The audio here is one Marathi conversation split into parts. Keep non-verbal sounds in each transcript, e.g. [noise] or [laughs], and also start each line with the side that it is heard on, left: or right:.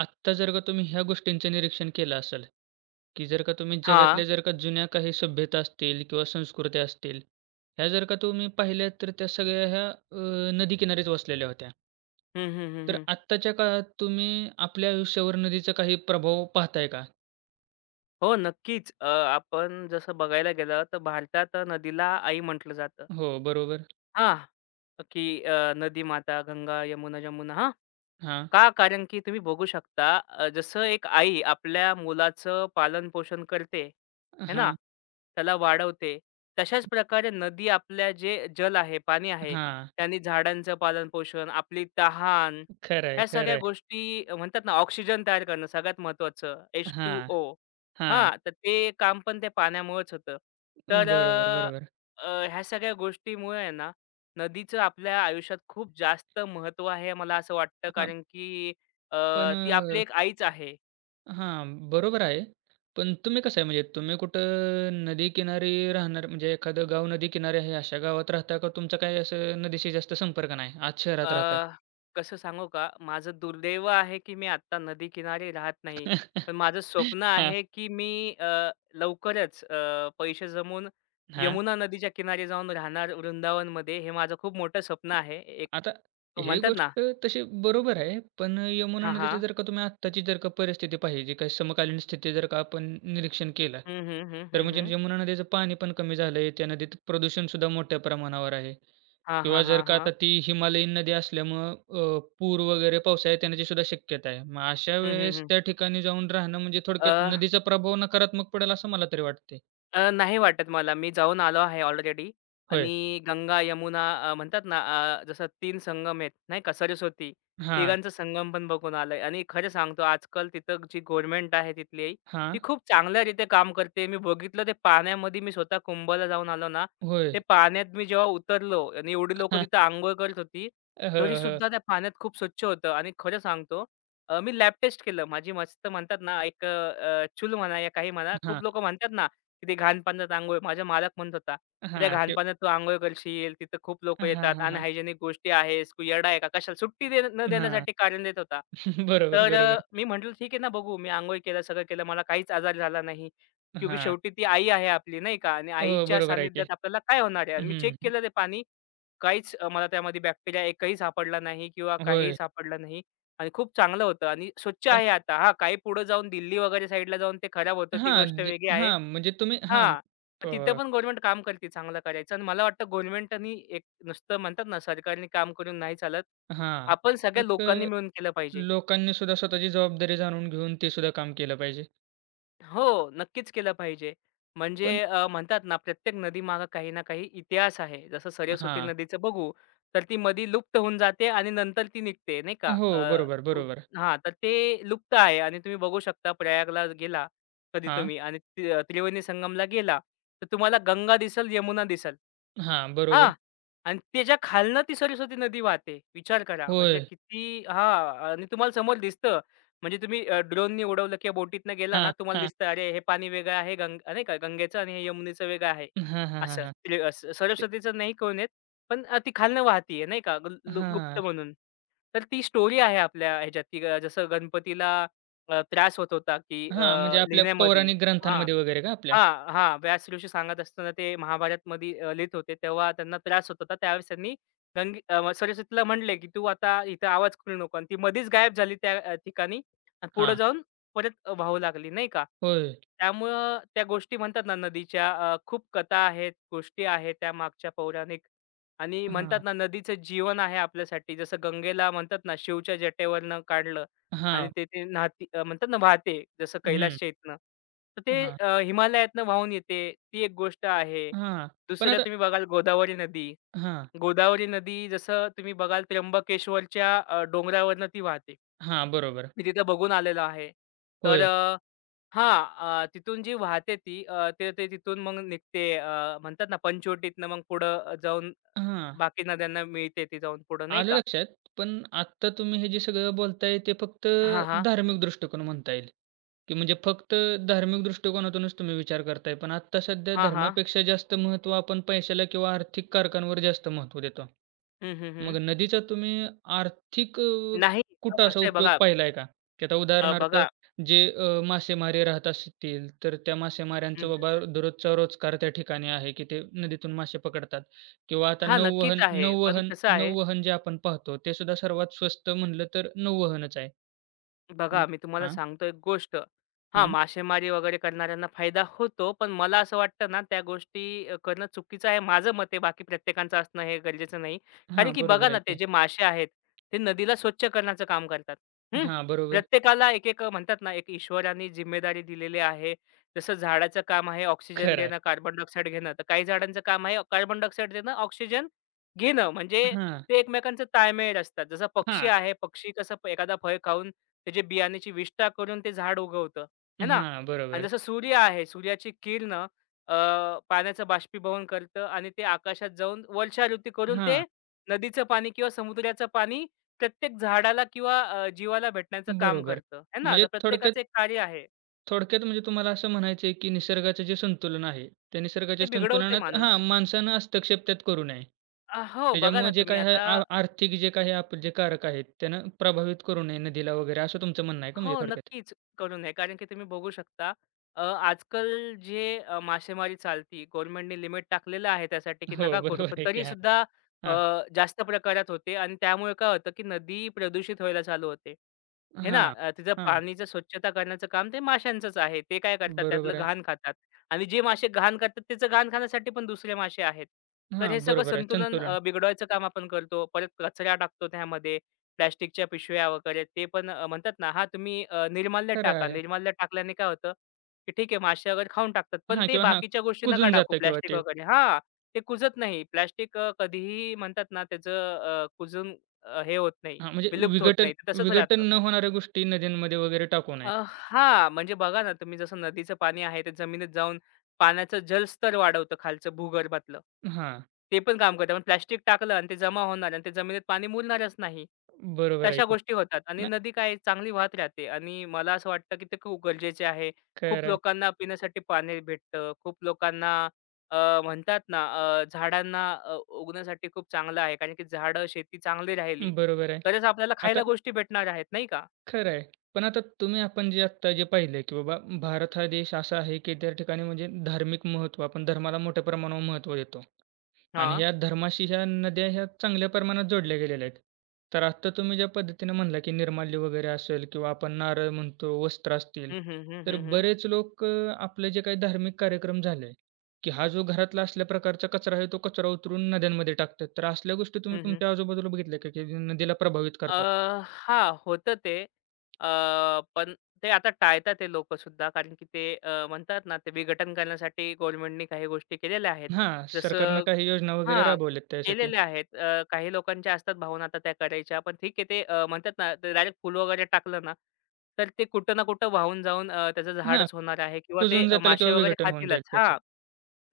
right: आत्ता जर का तुम्ही ह्या गोष्टींचं निरीक्षण केलं असेल, की जर का तुम्ही
left: हां.
right: जगातल्या जर का जुन्या काही सभ्यता असतील किंवा संस्कृत्या असतील, ह्या जर का तुम्ही पाहिल्यात तर त्या सगळ्या ह्या नदीकिनारीच वसलेल्या होत्या.
left: हं, हं, हं,
right: तर
left: हं.
right: आत्ताच्या काळात तुम्ही आपल्या आयुष्यावर नदीचा काही प्रभाव पाहताय का?
left: हो, नक्कीच. आपण जसं बघायला गेलं तर भारतात नदीला आई म्हटलं जातं.
right: हो, बरोबर.
left: हां, की नदी माता गंगा, यमुना, जमुना हां,
right: हां,
left: का? कारण की तुम्ही बघू शकता जसं एक आई आपल्या मुलाचं पालनपोषण करते, है ना?
right: हां,
left: त्याला वाढवते. तशाच प्रकारे नदी आपल्या जे जल आहे, पाणी आहे,
right: हां.
left: त्याने झाडांचं पालनपोषण, आपली तहान,
right: खरं आहे,
left: ह्या
right: खरं
left: सगळ्या
right: आहे.
left: गोष्टी म्हणतात ना, ऑक्सिजन तयार करणं सगळ्यात महत्त्वाचं
right: हां,
left: H2O
right: हां.
left: हां, तर ते काम पण त्या पाण्यामुळेच होतं. तर
right: बरोबर,
left: अ,
right: बरोबर.
left: अ, ह्या सगळ्या गोष्टीमुळे आहे ना नदीचं आपल्या आयुष्यात खूप जास्त महत्त्व आहे मला असं वाटतं
right: हां,
left: कारण की अ,
right: पण
left: ती आपली
right: अ
left: एक आईच आहे.
right: हां, बरोबर आहे. पण तुम्ही कसं आहे म्हणजे तुम्ही कुठं नदीकिनारी राहणार म्हणजे एखादं गाव नदी किनारी आहे अशा गावात राहता का तुमचा काही असं नदीशी जास्त संपर्क नाही? आत शहरात राहता?
left: अ, कसं सांगू का? माझं दुर्दैव आहे की मी आत्ता नदीकिनारी राहत नाही.
right: [laughs]
left: पण माझं स्वप्न
right: हां,
left: आहे की मी अ, लवकरच पैसे जमवून
right: हां.
left: यमुना नदीच्या किनारी जाऊन राहणार वृंदावनमध्ये. हे माझं खूप मोठं स्वप्न आहे. एक
right: आता हे
left: म्हणतात ना
right: गोष्ट तशी बरोबर आहे. पण यमुना
left: हां,
right: नदीची
left: हां.
right: जर का तुम्ही आत्ताची जर का परिस्थिती पाहिली, काही समकालीन स्थिती जर का आपण निरीक्षण केलं,
left: हं, हं, हं,
right: तर
left: हं,
right: म्हणजे
left: हं.
right: यमुना नदीचं पाणी पण कमी झालंय. त्या नदीत प्रदूषणसुद्धा मोठ्या प्रमाणावर आहे
left: हां, हां,
right: किंवा
left: हां,
right: जर का आता
left: हां.
right: ती हिमालयीन नदी असल्यामुळं पूर वगैरे पावसाळ्यात येण्याचीसुद्धा शक्यता आहे. मग अशा
left: हं, हं,
right: वेळेस
left: हं.
right: त्या ठिकाणी जाऊन राहणं म्हणजे थोडक्यात नदीचा प्रभाव नकारात्मक पडेल असं मला तरी वाटतंय.
left: नाही वाटत मला. मी जाऊन आलो आहे ऑलरेडी
right: होय.
left: आणि गंगा, यमुना म्हणतात ना जसं 3 संगम आहेत, नाही का, सरस्वती.
right: हां,
left: तिघांचा संगम पण बघून आलोय आणि खरं सांगतो आजकाल तिथं जी गव्हर्नमेंट आहे तिथली,
right: हां.
left: ती खूप चांगल्यारीत्या काम करते. मी बघितलं ते पाण्यामध्ये मी स्वतः कुंभला जाऊन आलो ना,
right: होय.
left: ते पाण्यात मी जेव्हा उतरलो आणि एवढी लोकं तिथं
right: [laughs]
left: अंघोळ करत होती,
right: हां. हो,
left: तरीसुद्धा
right: हो.
left: त्या पाण्यात खूप स्वच्छ होतं आणि खरं सांगतो मी लॅब टेस्ट केलं. माझी मस्त म्हणतात ना एक चूल म्हणा या काही म्हणा, खूप
right: हां,
left: लोकं म्हणतात ना, तिथे घाण पाण्यात अंघोळ माझा मालक म्हणत होता, "तिथे घाण पाण्यात तू अंघोळ करशील, तिथं खूप लोकं
right: हां,
left: येतात,
right: हां, हां.
left: अनहायजेनिक गोष्टी आहेस, तू येडा आहे का? कशाला?" सुट्टी दे न
right: हां.
left: देण्यासाठी कारण देत होता.
right: [laughs] बरोबर,
left: तर
right: बरोबर.
left: मी म्हटलं, "ठीक आहे ना, बघू." मी अंघोळ केलं, सगळं केलं. मला काहीच आजार झाला नाही. क्योंकि
right: हां.
left: शेवटी ती आई आहे आपली, नाही का? आणि
right: हो,
left: आईच्या
right: बरोबर आहे की.
left: सानिध्यात आपल्याला काय होणार आहे? आणि मी चेक
right: हं.
left: केलं ते पाणी. काहीच मला त्यामध्ये बॅक्टेरिया एकही सापडला नाही किंवा काहीही
right: होय.
left: सापडलं नाही आणि खूप चांगलं होतं आणि स्वच्छ
right: पण
left: आहे आता. हां, काही पुढे जाऊन दिल्ली वगैरे साईडला जाऊन ते खराब होतं, ती गोष्ट
right: हां, जे
left: वेगळी आहे.
right: हां, म्हणजे तुम्ही हां,
left: हां.
right: प
left: तिथं पण गव्हर्नमेंट काम करते चांगलं करायचं आणि मला वाटतं गव्हर्नमेंटनी एक नुसतं म्हणतात ना सरकारने काम करून नाही चालत.
right: हां.
left: आपण सगळ्या
right: एक
left: लोकांनी
right: अ,
left: मिळून केलं पाहिजे.
right: लोकांनी सुद्धा स्वतःची जबाबदारी जाणून घेऊन ते सुद्धा काम केलं पाहिजे.
left: हो, नक्कीच केलं पाहिजे. म्हणजे
right: पण
left: म्हणतात ना, प्रत्येक नदीमागे काही ना काही इतिहास आहे. जसं सरस्वती
right: हां.
left: नदीचं बघू, तर ती नदी लुप्त होऊन जाते आणि नंतर ती निघते नाही का?
right: हो,
left: अ,
right: बरोबर,
left: उ
right: बरोबर.
left: हां, तर ते लुप्त आहे आणि तुम्ही बघू शकता प्रयागला गेला कधी
right: हां.
left: तुम्ही आणि त्रिवेणी संगमला गेला, तर तुम्हाला गंगा दिसेल, यमुना दिसेल.
right: हां, बरोबर.
left: हां. आणि त्याच्या खालनं ती सरस्वती नदी वाहते. विचार करा म्हणजे
right: होय.
left: किती हां आणि तुम्हाला समोर दिसतं म्हणजे तुम्ही ड्रोननी उडवलं किंवा बोटीतनं गेला ना,
right: हां,
left: तुम्हाला
right: हां.
left: दिसतं, अरे, हे पाणी वेगळं आहे, नाही का गंगेचं आणि हे यमुनेचं वेगळं आहे.
right: हां, हां, हां,
left: असं
right: हां.
left: ते
right: ते
left: सरस्वतीचं नाही कळून येत, पण ती खालनं वाहतीये नाही का गु लु गुप्त
right: हां.
left: म्हणून. तर ती स्टोरी आहे आपल्या ह्याच्यात, की जसं गणपतीला त्रास होत होता, की
right: हां, म्हणजे आपल्या
left: लिहिण्यामध्ये
right: पौराणिक
left: हां.
right: ग्रंथांमध्ये वगैरे का आपल्या?
left: हां, हां. व्यास ऋषी सांगत असताना ते महाभारतमध्ये लिहीत होते, तेव्हा त्यांना त्रास होत होता. त्यावेळेस त्यांनी सरस्वतीला म्हणले, की "तू आता इथं आवाज करू नको" आणि ती मधीच गायब झाली त्या ठिकाणी आणि पुढे
right: हां.
left: जाऊन परत वाहू लागली, नाही का?
right: होय.
left: त्यामुळं त्या गोष्टी म्हणतात ना, नदीच्या खूप कथा आहेत, गोष्टी आहेत त्यामागच्या पौराणिक आणि म्हणतात
right: हां.
left: ना, नदीचं जीवन आहे आपल्यासाठी. जसं गंगेला म्हणतात ना, शिवच्या जटेवरनं काढलं आणि
right: हां.
left: ते ते न्हाती म्हणतात ना वाहते जसं
right: हं.
left: कैलासच्या इथनं. तर ते
right: हां.
left: हिमालयातनं वाहून येते ती एक गोष्ट आहे.
right: हां. पण
left: दुसरं
right: आता
left: तुम्ही बघाल गोदावरी नदी.
right: हां.
left: गोदावरी नदी जसं तुम्ही बघाल त्र्यंबकेश्वरच्या डोंगरावरनं ती वाहते.
right: हां, बरोबर.
left: मी तिथं बघून आलेलो आहे. तर
right: होय.
left: हां, तिथून जी वाहते ती अ, ते ते तिथून मग निघते म्हणतात ना पंचवटीतनं मग पुढं जाऊन
right: हां,
left: बाकी नद्यांना मिळते ती जाऊन पुढं नाही
right: आलं
left: का.
right: लक्षात. पण आत्ता तुम्ही हे जे सगळं बोलताय ते फक्त
left: हां, हां.
right: धार्मिक दृष्टिकोन म्हणता येईल, की म्हणजे फक्त धार्मिक दृष्टिकोनातूनच तुम्ही विचार करताय. पण आत्ता सध्या
left: हां, हां.
right: धर्मापेक्षा जास्त महत्त्व आपण पैशाला किंवा आर्थिक कारकांवर जास्त महत्त्व देतो.
left: हं, हं, हं.
right: मग नदीचा तुम्ही आर्थिक अ,
left: नाही,
right: कुठं असा
left: कसं आहे
right: उपयोग
left: बघा
right: पाहिलाय का? की आता
left: अ,
right: उदाहरणार्थ
left: बघा
right: जे मासेमारी राहत असतील, तर त्या
left: हं,
right: मासेमाऱ्यांचा
left: हं,
right: बाबा
left: हं.
right: दररोजचा रोजगार त्या ठिकाणी आहे, की ते नदीतून मासे पकडतात किंवा आता
left: हां, नक्कीच
right: नौवहन
left: आहे. पण
right: नौवहन
left: कसं आहे,
right: नौवहन जे आपण पाहतो, ते सुद्धा सर्वात स्वस्त म्हटलं तर नौवहनच आहे.
left: बघा,
right: मग
left: मी तुम्हाला
right: हां,
left: सांगतो एक गोष्ट. हां,
right: हं.
left: मासेमारी वगैरे करणाऱ्यांना फायदा होतो. पण मला असं वाटतं ना, त्या गोष्टी करणं चुकीचं आहे. माझं मत आहे, बाकी प्रत्येकाचं असणं हे गरजेचं नाही. कारण
right: हां,
left: की बघा
right: बरोबर
left: ना,
right: आहे
left: ते
right: की.
left: जे मासे आहेत, ते नदीला स्वच्छ करण्याचं काम करतात. हं.
right: हां, बरोबर.
left: प्रत्येकाला एक-एक म्हणतात ना, एक ईश्वराने जिम्मेदारी दिलेली आहे. जसं झाडाचं काम आहे ऑक्सिजन
right: खरं आहे.
left: देणं, कार्बन डायऑक्साईड घेणं. तर काही झाडांचं काम आहे कार्बन डायऑक्साईड देणं, ऑक्सिजन घेणं. म्हणजे
right: हां,
left: ते एकमेकांचं ताळमेळ असतात. जसा पक्षी
right: हां,
left: आहे, पक्षी कसं एखादा फळ खाऊन त्याची बियाण्याची विष्ठा करून ते झाड उगवतं, है ना?
right: हां,
left: आणि
right: बरोबर.
left: जसं सूर्य आहे, सूर्याची किरण अ, पाण्याचं बाष्पीभवन करतं आणि ते आकाशात जाऊन वर्षाऋतू करून ते
right: हां.
left: नदीचं पाणी किंवा समुद्राचं पाणी प्रत्येक झाडाला किंवा जीवाला भेटण्याचं काम
right: बरोबर.
left: करतं, है ना?
right: म्हणजे
left: तर
right: थोडक्यात
left: प्रत्येकाचं एक कार्य आहे.
right: थोडक्यात म्हणजे तुम्हाला असं म्हणायचं आहे, की निसर्गाचं जे संतुलन आहे, त्या
left: ते
right: निसर्गाच्या
left: बिघडवते
right: संतुलनात हां,
left: माणूस.
right: माणसानं हस्तक्षेप त्यात करू नये.
left: हो, बघा ना
right: त्याच्यामुळे जे
left: तुम्ही
right: काही आहे
left: आता
right: आर्थिक जे काही जे कारक आहेत, त्यानं प्रभावित करू नये नदीला वगैरे असं तुमचं म्हणणं आहे का म्हणजे
left: हो,
right: थोडक्यात?
left: नक्कीच करून नये. कारण की तुम्ही बघू शकता आजकाल जे मासेमारी चालती गव्हर्नमेंटने लिमिट टाकलेलं आहे त्यासाठी, की
right: हो,
left: नका
right: [laughs] बरोबर
left: करू. पण
right: आहे की. हां,
left: तरीसुद्धा अ,
right: हां.
left: जास्त प्रकारात होते आणि त्यामुळे काय होतं, की नदी प्रदूषित व्हायला चालू होते. हे ना,
right: हां,
left: तिचं
right: हां.
left: पाणीचं स्वच्छता करण्याचं काम ते माशांचंच आहे. ते काय करतात त्यातलं
right: बरोबर आहे.
left: घाण खातात आणि जे मासे घाण करतात त्याचं घाण खाण्यासाठी पण दुसरे मासे आहेत. तर
right: हां,
left: हे सगळं
right: बरोबर आहे.
left: संतुलन
right: संतुलन.
left: बिघडवायचं काम आपण करतो. परत कचरा टाकतो त्यामध्ये. प्लास्टिकच्या पिशव्या वगैरे ते पण म्हणतात ना, हां, तुम्ही निर्माल्य
right: खरं
left: टाका.
right: आहे.
left: निर्माल्य टाकल्याने काय होतं, की ठीक आहे मासे वगैरे खाऊन टाकतात. पण
right: हां
left: ते
right: किंवा हां,
left: बाकीच्या गोष्टी नका
right: कुजून
left: टाकू
right: जातं किंवा
left: प्लास्टिक
right: ते
left: वगैरे हां, ते कुजत नाही. प्लास्टिक कधीही म्हणतात ना त्याचं हे होत नाही,
right: हां, म्हणजे
left: विलुप्त होत
right: विघटन
left: नाही. ते तसंच
right: विघटन
left: राहतं.
right: न होणाऱ्या गोष्टी नद्यांमध्ये वगैरे टाकू नये.
left: हां, म्हणजे बघा ना, तुम्ही जसं नदीचं पाणी आहे ते जमिनीत जाऊन पाण्याचं जलस्तर वाढवतं खालचं भूगर्भातलं.
right: हां.
left: ते पण काम करतं. पण प्लास्टिक टाकलं आणि ते जमा होणार आणि ते जमिनीत पाणी मुरणारच नाही.
right: बरोबर आहे
left: तशा
right: की.
left: गोष्टी होतात आणि
right: नाही
left: नदी काय चांगली वाहत राहते आणि मला असं वाटतं, की ते खूप गरजेचे आहे. खूप
right: खरं आहे.
left: लोकांना पिण्यासाठी पाणी भेटतं. खूप लोकांना अ, म्हणतात ना अ, झाडांना उगण्यासाठी खूप चांगलं आहे. कारण की झाडं, शेती चांगली राहिली
right: बरोबर आहे.
left: तरच आपल्याला
right: आता
left: खायला गोष्टी भेटणार आहेत, नाही का?
right: खरं आहे. पण आता तुम्ही आपण जे आत्ता जे पाहिलं की बाबा भारत हा देश असा आहे की त्या ठिकाणी म्हणजे धार्मिक महत्त्व आपण धर्माला मोठ्या प्रमाणावर महत्त्व देतो. आणि
left: हां.
right: ह्या धर्माशी ह्या नद्या ह्या चांगल्या प्रमाणात जोडल्या गेलेल्या आहेत. तर आत्ता तुम्ही ज्या पद्धतीने म्हणला, की निर्माल्य वगैरे असेल किंवा आपण नारळ म्हणतो, वस्त्र असतील.
left: हं, हं, हं,
right: तर
left: हं, हं.
right: बरेच लोक आपले जे काही धार्मिक कार्यक्रम झाले, की हा जो घरातला असल्या प्रकारचा कचरा आहे, तो कचरा उतरून नद्यांमध्ये टाकतात. तर असल्या गोष्टी तुम्ही
left: हं, हं.
right: तुमच्या आजूबाजूला बघितल्या का, की नदीला प्रभावित
left: अ,
right: करतात?
left: हां, होतं ते. पण ते आता टाळतात ते लोकंसुद्धा कारण की ते म्हणतात ना, ते विघटन करण्यासाठी गव्हर्नमेंटनी काही गोष्टी केलेल्या आहेत.
right: हां, सरकारनं
left: जसं
right: काही योजना वगैरे
left: हां,
right: राबवल्यात त्यासाठी.
left: केलेल्या आहेत. काही लोकांच्या असतात भावना आता त्या करायच्या. पण ठीक आहे ते म्हणतात ना, ते डायरेक्ट फुल वगैरे टाकलं ना, तर ते कुठं ना कुठं वाहून जाऊन त्याचं
right: हां,
left: झाडच होणार आहे किंवा ते
right: कुजून जाताल
left: मासे
right: किंवा
left: वगैरे
right: विघटन होऊन
left: खातीलच.
right: जाईल त्याचं.
left: हां.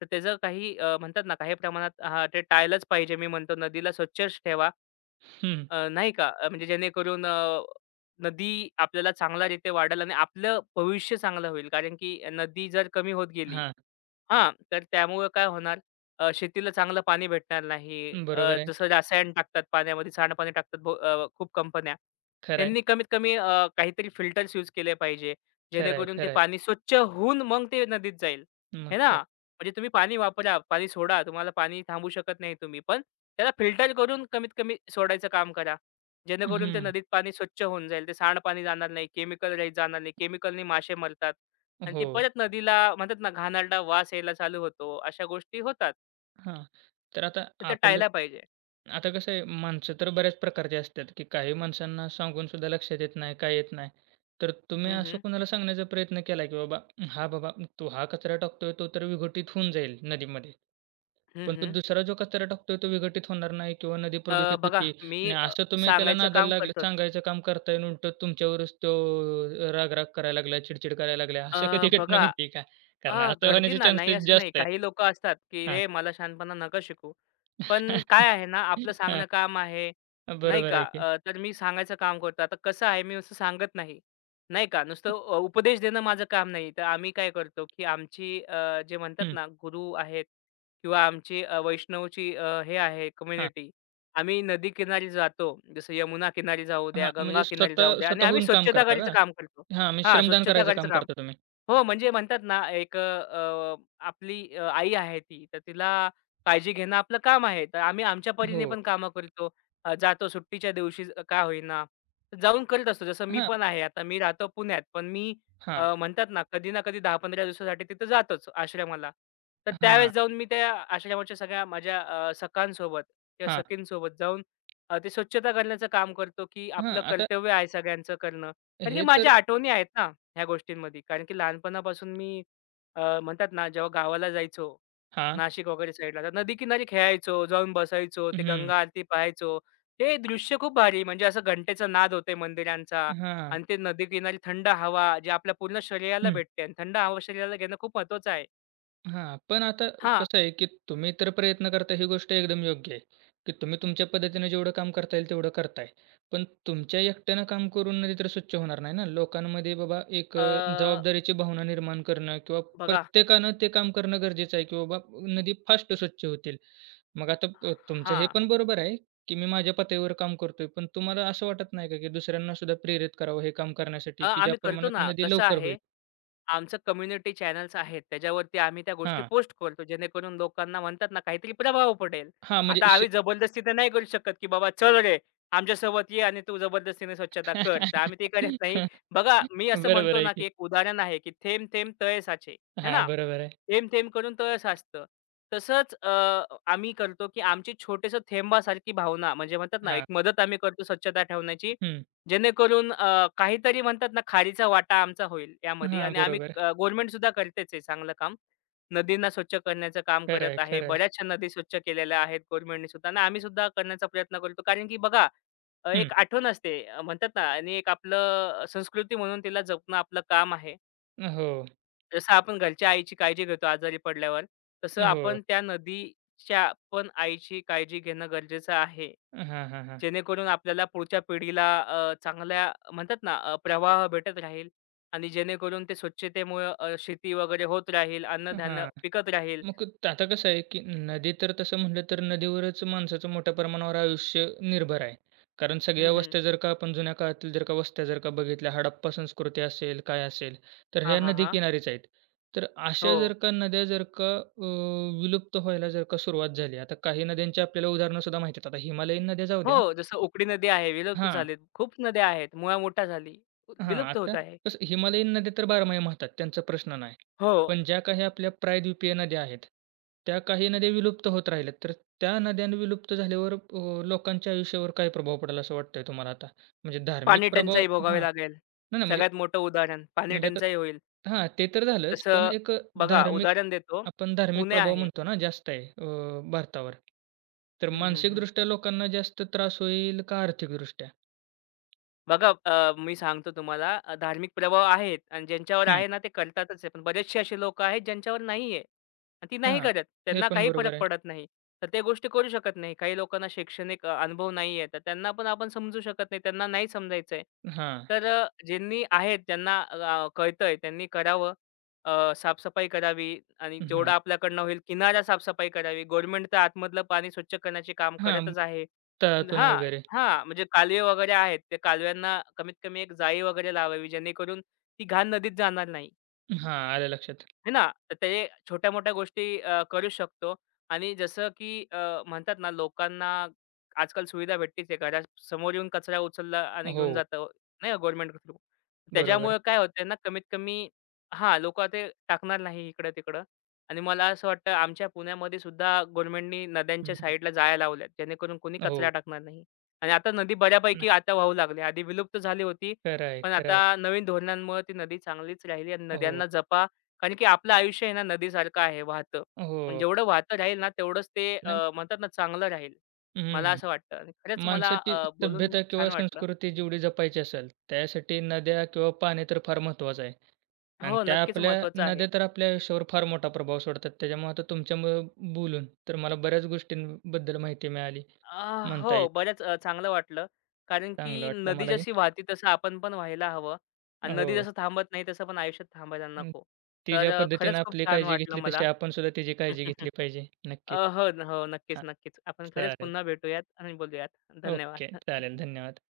left: तर त्याचं काही म्हणतात ना, काही प्रमाणात हां, ते टाळलंच पाहिजे. मी म्हणतो नदीला स्वच्छच ठेवा.
right: हं,
left: नाही का? म्हणजे जेणेकरून नदी आपल्याला चांगल्यारीत्या वाढेल आणि आपलं भविष्य चांगलं होईल. कारण की नदी जर कमी होत गेली
right: हां,
left: हां, तर त्यामुळं काय होणार शेतीला चांगलं पाणी भेटणार नाही.
right: बरोबर आहे.
left: जसं रसायन टाकतात पाण्यामध्ये, सांडपाणी टाकतात खूप कंपन्या.
right: खरं आहे,
left: त्यांनी कमीत कमी काहीतरी फिल्टर्स यूज केले पाहिजे.
right: खरं आहे,
left: जेणेकरून ते
right: खरं आहे.
left: पाणी स्वच्छ होऊन मग ते नदीत जाईल. हे
right: मग
left: ना?
right: काय.
left: म्हणजे तुम्ही पाणी वापरा, पाणी सोडा. तुम्हाला पाणी थांबवू शकत नाही तुम्ही. पण त्याला फिल्टर करून कमीत कमी सोडायचं काम करा. जेणेकरून ते
right: हं.
left: नदीत पाणी स्वच्छ होऊन जाईल. ते सांडपाणी जाणार नाही, केमिकल रहित जाणार नाही. केमिकलनी मासे मरतात आणि ते
right: हो,
left: परत नदीला म्हणतात ना घाणेरडा वास यायला चालू होतो. अशा गोष्टी होतात.
right: हां. तर आता
left: तर ते
right: आपलं
left: टाळायला पाहिजे.
right: आता कसं आहे, माणसं तर बऱ्याच प्रकारची असतात, की काही माणसांना सांगून सुद्धा लक्षात येत नाही, काय येत नाही. तर तुम्ही
left: हं,
right: असं
left: हं.
right: कोणाला सांगण्याचा प्रयत्न केला, की बाबा, "हां बाबा, तू हा कचरा टाकतोय तो तर विघटित होऊन जाईल नदीमध्ये.
left: हं,
right: पण तो
left: हं.
right: दुसरा जो कचरा टाकतोय तो विघटित होणार नाही किंवा नदी
left: अ,
right: प्रदूषित
left: बघा
right: होती."
left: मी
right: आणि
left: अ,
right: असं तुम्ही त्याला
left: सांगायचं
right: नादाला
left: काम
right: लागलं
left: करतोच.
right: सांगायचं काम करताय आणि उलटं तुमच्यावरच तो राग-राग करायला लागला, चिडचिड करायला लागला.
left: अ,
right: असं कधी घटना
left: बघा
right: घडली का? कारण असं
left: घडती
right: होण्याचे
left: ना. नाही
right: चान्सेस
left: असं नाही.
right: जास्त आहेत.
left: काही लोकं असतात, की "रे, मला शहाणपणा नका शिकवू." पण
right: हां.
left: काय आहे ना, आपलं
right: हां,
left: सांगणं काम आहे, नाही
right: बरोबर
left: का?
right: आहे की.
left: तर मी सांगायचं काम करतो. आता कसं आहे, मी नुसतं सांगत नाही, नाही का? नुसतं उपदेश देणं माझं काम नाही. तर आम्ही काय करतो, की आमची जे म्हणतात
right: हं,
left: ना, गुरु आहेत किंवा आमची वैष्णवची हे आहे
right: हां,
left: कम्युनिटी. आम्ही नदीकिनारी जातो. जसं यमुना किनारी जाऊ द्या,
right: हां. म्हणजे
left: गंगा किनारी जाऊ
right: स्वतः
left: द्या आणि आम्ही
right: स्वतःहून काम
left: स्वच्छता
right: करता
left: करायचं
right: का?
left: काम करतो.
right: हां, म्हणजे
left: हां,
right: श्रमदान
left: स्वच्छता
right: करायचं
left: करायचं
right: काम
left: काम.
right: करता तुम्ही.
left: हो, म्हणजे म्हणतात ना एक अ, अ, आपली आई आहे ती, तर तिला काळजी घेणं आपलं काम आहे. तर आम्ही आमच्या परीने
right: हो.
left: पण कामं करतो. जातो सुट्टीच्या दिवशी का होईना, तर जाऊन करत असतो. जसं मी
right: हां,
left: पण आहे आता मी राहतो पुण्यात, पण मी
right: हां,
left: म्हणतात ना कधी ना कधी 10-15 दिवसासाठी तिथं जातोच आश्रमाला. तर
right: हां,
left: त्यावेळेस जाऊन मी त्या आश्रमाच्या सगळ्या माझ्या सखांसोबत किंवा
right: हां,
left: सखींसोबत जाऊन ते स्वच्छता करण्याचं काम करतो, की
right: हां.
left: आपलं
right: आता
left: कर्तव्य आहे सगळ्यांचं करणं. कारण की
right: हे तर
left: माझ्या आठवणी आहेत ना. ह्या गोष्टींमध्ये. कारण की लहानपणापासून मी म्हणतात ना, जेव्हा गावाला जायचो,
right: हां.
left: नाशिक वगैरे साईडला, तर नदीकिनारी खेळायचो, जाऊन बसायचो, ते
right: हं.
left: गंगा आरती पाहायचो. ते दृश्य खूप भारी म्हणजे असं घंटेचा नाद होते मंदिरांचा
right: हां,
left: आणि ते नदीकिनारी थंड हवा जी आपल्या पूर्ण शरीराला
right: हं.
left: भेटते आणि थंड हवा शरीराला घेणं खूप महत्वाचं आहे.
right: हां, पण आता
left: हां,
right: कसं आहे, की तुम्ही तर प्रयत्न करताय ही गोष्ट एकदम योग्य आहे, की तुम्ही तुमच्या पद्धतीनं जेवढं काम करता येईल तेवढं करताय. पण तुमच्या एकट्यानं काम करून नदी तर स्वच्छ होणार नाही ना. लोकांमध्ये बाबा
left: अ,
right: जबाबदारीची भावना निर्माण करणं किंवा
left: बघा
right: प्रत्येकानं ते काम करणं गरजेचं आहे, की बाबा नदी फास्ट स्वच्छ होतील. मग आता तुमचं हे
left: हां,
right: पण बरोबर आहे, की मी माझ्या पातळीवर काम करतोय. पण तुम्हाला असं वाटत नाही का, की दुसऱ्यांना सुद्धा प्रेरित करावं हे काम
left: अ,
right: करण्यासाठी, की ज्या
left: आम्ही करतो
right: प्रमाणात
left: ना.
right: नदी
left: कसं
right: लवकर
left: आहे,
right: होईल?
left: आमचं कम्युनिटी चॅनल्स आहेत. त्याच्यावरती आम्ही त्या गोष्टी
right: हां,
left: पोस्ट करतो. जेणेकरून लोकांना म्हणतात ना, काहीतरी प्रभाव पडेल.
right: हां,
left: आता
right: म्हणजे श
left: आम्ही जबरदस्ती तर नाही करू शकत, की बाबा चल रे, आमच्यासोबत ये आणि तू जबरदस्तीने स्वच्छता कर. तर आम्ही ते करत नाही.
right: [laughs]
left: बघा मी असं
right: बरोबर
left: म्हणतो
right: आहे
left: ना,
right: की.
left: की एक उदाहरण आहे, की थेंब थेंब तळे साचे. है
right: हां,
left: ना?
right: बरोबर आहे.
left: थेंब थेंब करून तळ साचतं. तसंच आम्ही करतो, की आमची छोटेसं थेंबासारखी भावना म्हणजे म्हणतात ना, एक
right: हां.
left: मदत आम्ही करतो स्वच्छता ठेवण्याची.
right: हं.
left: जेणेकरून काहीतरी म्हणतात ना, खारीचा वाटा आमचा होईल यामध्ये
right: हां,
left: आणि
right: बरोबर.
left: गव्हर्नमेंट सुद्धा करतेच आहे चांगलं काम. नदींना स्वच्छ करण्याचं काम
right: खरं
left: करत
right: आहे,
left: आहे.
right: खरं आहे.
left: बऱ्याचशा नदी स्वच्छ केलेल्या आहेत गव्हर्नमेंटने सुद्धा आणि आम्ही सुद्धा करण्याचा प्रयत्न करतो. कारण की बघा
right: हं.
left: एक आठवण असते म्हणतात ना आणि एक आपलं संस्कृती म्हणून तिला जपणं आपलं काम आहे.
right: हो,
left: जसं आपण घरच्या आईची काळजी घेतो आजारी पडल्यावर, तसं
right: हो.
left: आपण त्या नदीच्या पण आईची काळजी घेणं गरजेचं आहे.
right: हां, हां, हां.
left: जेणेकरून आपल्याला पुढच्या पिढीला चांगल्या म्हणतात ना प्रवाह भेटत राहील आणि जेणेकरून ते स्वच्छतेमुळं शेती वगैरे होत राहील, अन्नधान्य
right: हां.
left: पिकत राहील.
right: मग आता कसं आहे, की नदी तर तसं म्हटलं तर नदीवरच माणसाचं मोठ्या प्रमाणावर आयुष्य निर्भर आहे. कारण सगळ्या
left: हं, हं.
right: वस्त्या जर का आपण जुन्या काळातील जर का वस्त्या जर का बघितल्या, हडप्पा संस्कृती असेल, काय असेल, तर
left: हां,
right: ह्या
left: हां, हां.
right: नदीकिनारीच आहेत. तर अशा
left: हो.
right: जर का नद्या जर का विलुप्त व्हायला जर का सुरुवात झाली. आता काही नद्यांची आपल्याला उदाहरणं सुद्धा माहिती आहेत. आता हिमालयीन नद्या जाऊ
left: हो,
right: द्या
left: जसं उकडी नदी आहे, विलुप्त
right: हां.
left: झालीत. खूप नद्या आहेत, मुळा मोठा झाली,
right: हां,
left: विलुप्त
right: आता
left: होत आहे.
right: कसं हिमालयीन नद्या तर बारमाही वाहतात, त्यांचा प्रश्न नाही.
left: हो,
right: पण ज्या काही आपल्या प्रायद्वीपीय नद्या आहेत, त्या काही नद्या विलुप्त होत राहिल्यात. तर त्या नद्या विलुप्त झाल्यावर लोकांच्या आयुष्यावर काय प्रभाव पडेल असं वाटतंय तुम्हाला आता? म्हणजे धार्मिक
left: पाणी
right: प्रभाव
left: टंचाई
right: हां.
left: भोगावी लागेल.
right: नाही, नाही म्हणजे
left: सगळ्यात मोठं उदाहरण पाणी
right: म्हणजे आता
left: टंचाई होईल.
right: हां, ते तर झालंच. पण
left: तसं बघा
right: धार्मिक
left: उदाहरण देतो,
right: आपण धार्मिक
left: पुणे
right: प्रभाव
left: आहे.
right: म्हणतो ना जास्त आहे भारतावर. तर
left: हं, हं, हं.
right: मानसिकदृष्ट्या लोकांना जास्त त्रास होईल का आर्थिकदृष्ट्या?
left: बघा मी सांगतो तुम्हाला धार्मिक प्रभाव आहेत आणि ज्यांच्यावर
right: हं,
left: आहे ना ते करतातच आहे. पण बरेचसे असे लोक आहेत ज्यांच्यावर नाही आहे आणि ती नाही
right: हां.
left: करत.
right: हे
left: त्यांना
right: पण
left: काही फरक
right: बरोबर आहे.
left: पडत नाही. तर ते गोष्टी करू शकत नाही. काही लोकांना शैक्षणिक अनुभव नाही आहे. तर त्यांना पण आपण समजू शकत नाही. त्यांना नाही समजायचं
right: हां,
left: तर ज्यांनी आहेत त्यांना कळतंय त्यांनी करावं. साफसफाई करावी आणि जेवढं
right: हं.
left: आपल्याकडनं होईल किनारा साफसफाई करावी. गव्हर्नमेंट तर आतमधलं पाणी स्वच्छ करण्याचे काम
right: हां,
left: करतच आहे.
right: तळातून
left: हां,
right: वगैरे.
left: हां, म्हणजे कालवे वगैरे आहेत. त्या कालव्यांना कमीत कमी एक जाळी वगैरे लावावी जेणेकरून ती घाण नदीत जाणार नाही.
right: हां, आलं लक्षात.
left: आहे ना, तर ते छोट्या-मोठ्या गोष्टी करू शकतो आणि जसं की म्हणतात ना, लोकांना आजकाल सुविधा भेटतीच आहे. घरासमोर येऊन कचरा उचलला आणि घेऊन
right: हो,
left: जातं, नाही का, गव्हर्नमेंट थ्रू.
right: बरोबर.
left: त्याच्यामुळे काय होतंय ना, कमीत कमी हां, लोकं ते टाकणार नाही इकडं-तिकडं आणि मला असं वाटतं, आमच्या पुण्यामध्ये सुद्धा गव्हर्नमेंटनी नद्यांच्या
right: हं,
left: साईडला जाळ्या लावल्यात, जेणेकरून कोणी कचरा
right: हो.
left: टाकणार नाही. आणि आता नदी
right: नाही,
left: बऱ्यापैकी आता वाहू लागली. आधी विलुप्त झाली होती,
right: खरं आहे,
left: पण
right: खरं
left: आता
right: आहे.
left: नवीन धोरणांमुळे ती नदी चांगलीच राहिली आणि
right: हो,
left: नद्यांना जपा कारण की आपलं आयुष्य आहे ना नदीसारखं आहे वाहतं. पण
right: हो.
left: जेवढं वाहतं राहील ना तेवढंच ते
right: नाही
left: अ, म्हणतात ना चांगलं राहील. मला
right: हं.
left: असं वाटतं आणि खरंच मला
right: माणसाची
left: अ, बोलून
right: सभ्यता किंवा
left: छान वाटलं.
right: संस्कृती जेवढी जपायची असेल, त्यासाठी नद्या किंवा पाणी तर फार महत्त्वाचं आहे. आणि
left: हो,
right: त्या
left: नक्कीच
right: आपल्या
left: महत्वाचं आहे.
right: नद्या तर आपल्या आयुष्यावर फार मोठा प्रभाव सोडतात. त्याच्यामुळे आता तुमच्यामुळे बोलून तर मला बऱ्याच गोष्टींबद्दल माहिती मिळाली
left: अ,
right: म्हणता येईल.
left: हो, बरंच चांगलं वाटलं. कारण की
right: चांगलं वाटलं
left: नदी
right: मलाही.
left: जशी वाहती तसं आपण पण व्हायला हवं आणि नदी
right: हो.
left: जसं थांबत नाही तसं पण आयुष्यात थांबायला
right: अं,
left: नको.
right: ती
left: तर
right: ज्या पद्धतीनं
left: खरंच खूप
right: आपली
left: छान
right: काळजी
left: वाटलं
right: घेतली,
left: मला.
right: तशी आपण सुद्धा तिची काळजी घेतली
left: [laughs]
right: पाहिजे. नक्कीच.
left: हो, हो. नक्कीच,
right: हां,
left: नक्कीच. आपण खरंच
right: चालेल.
left: पुन्हा भेटूयात आणि बोलूयात. धन्यवाद.
right: ओके. चालेल.
left: [laughs]
right: धन्यवाद.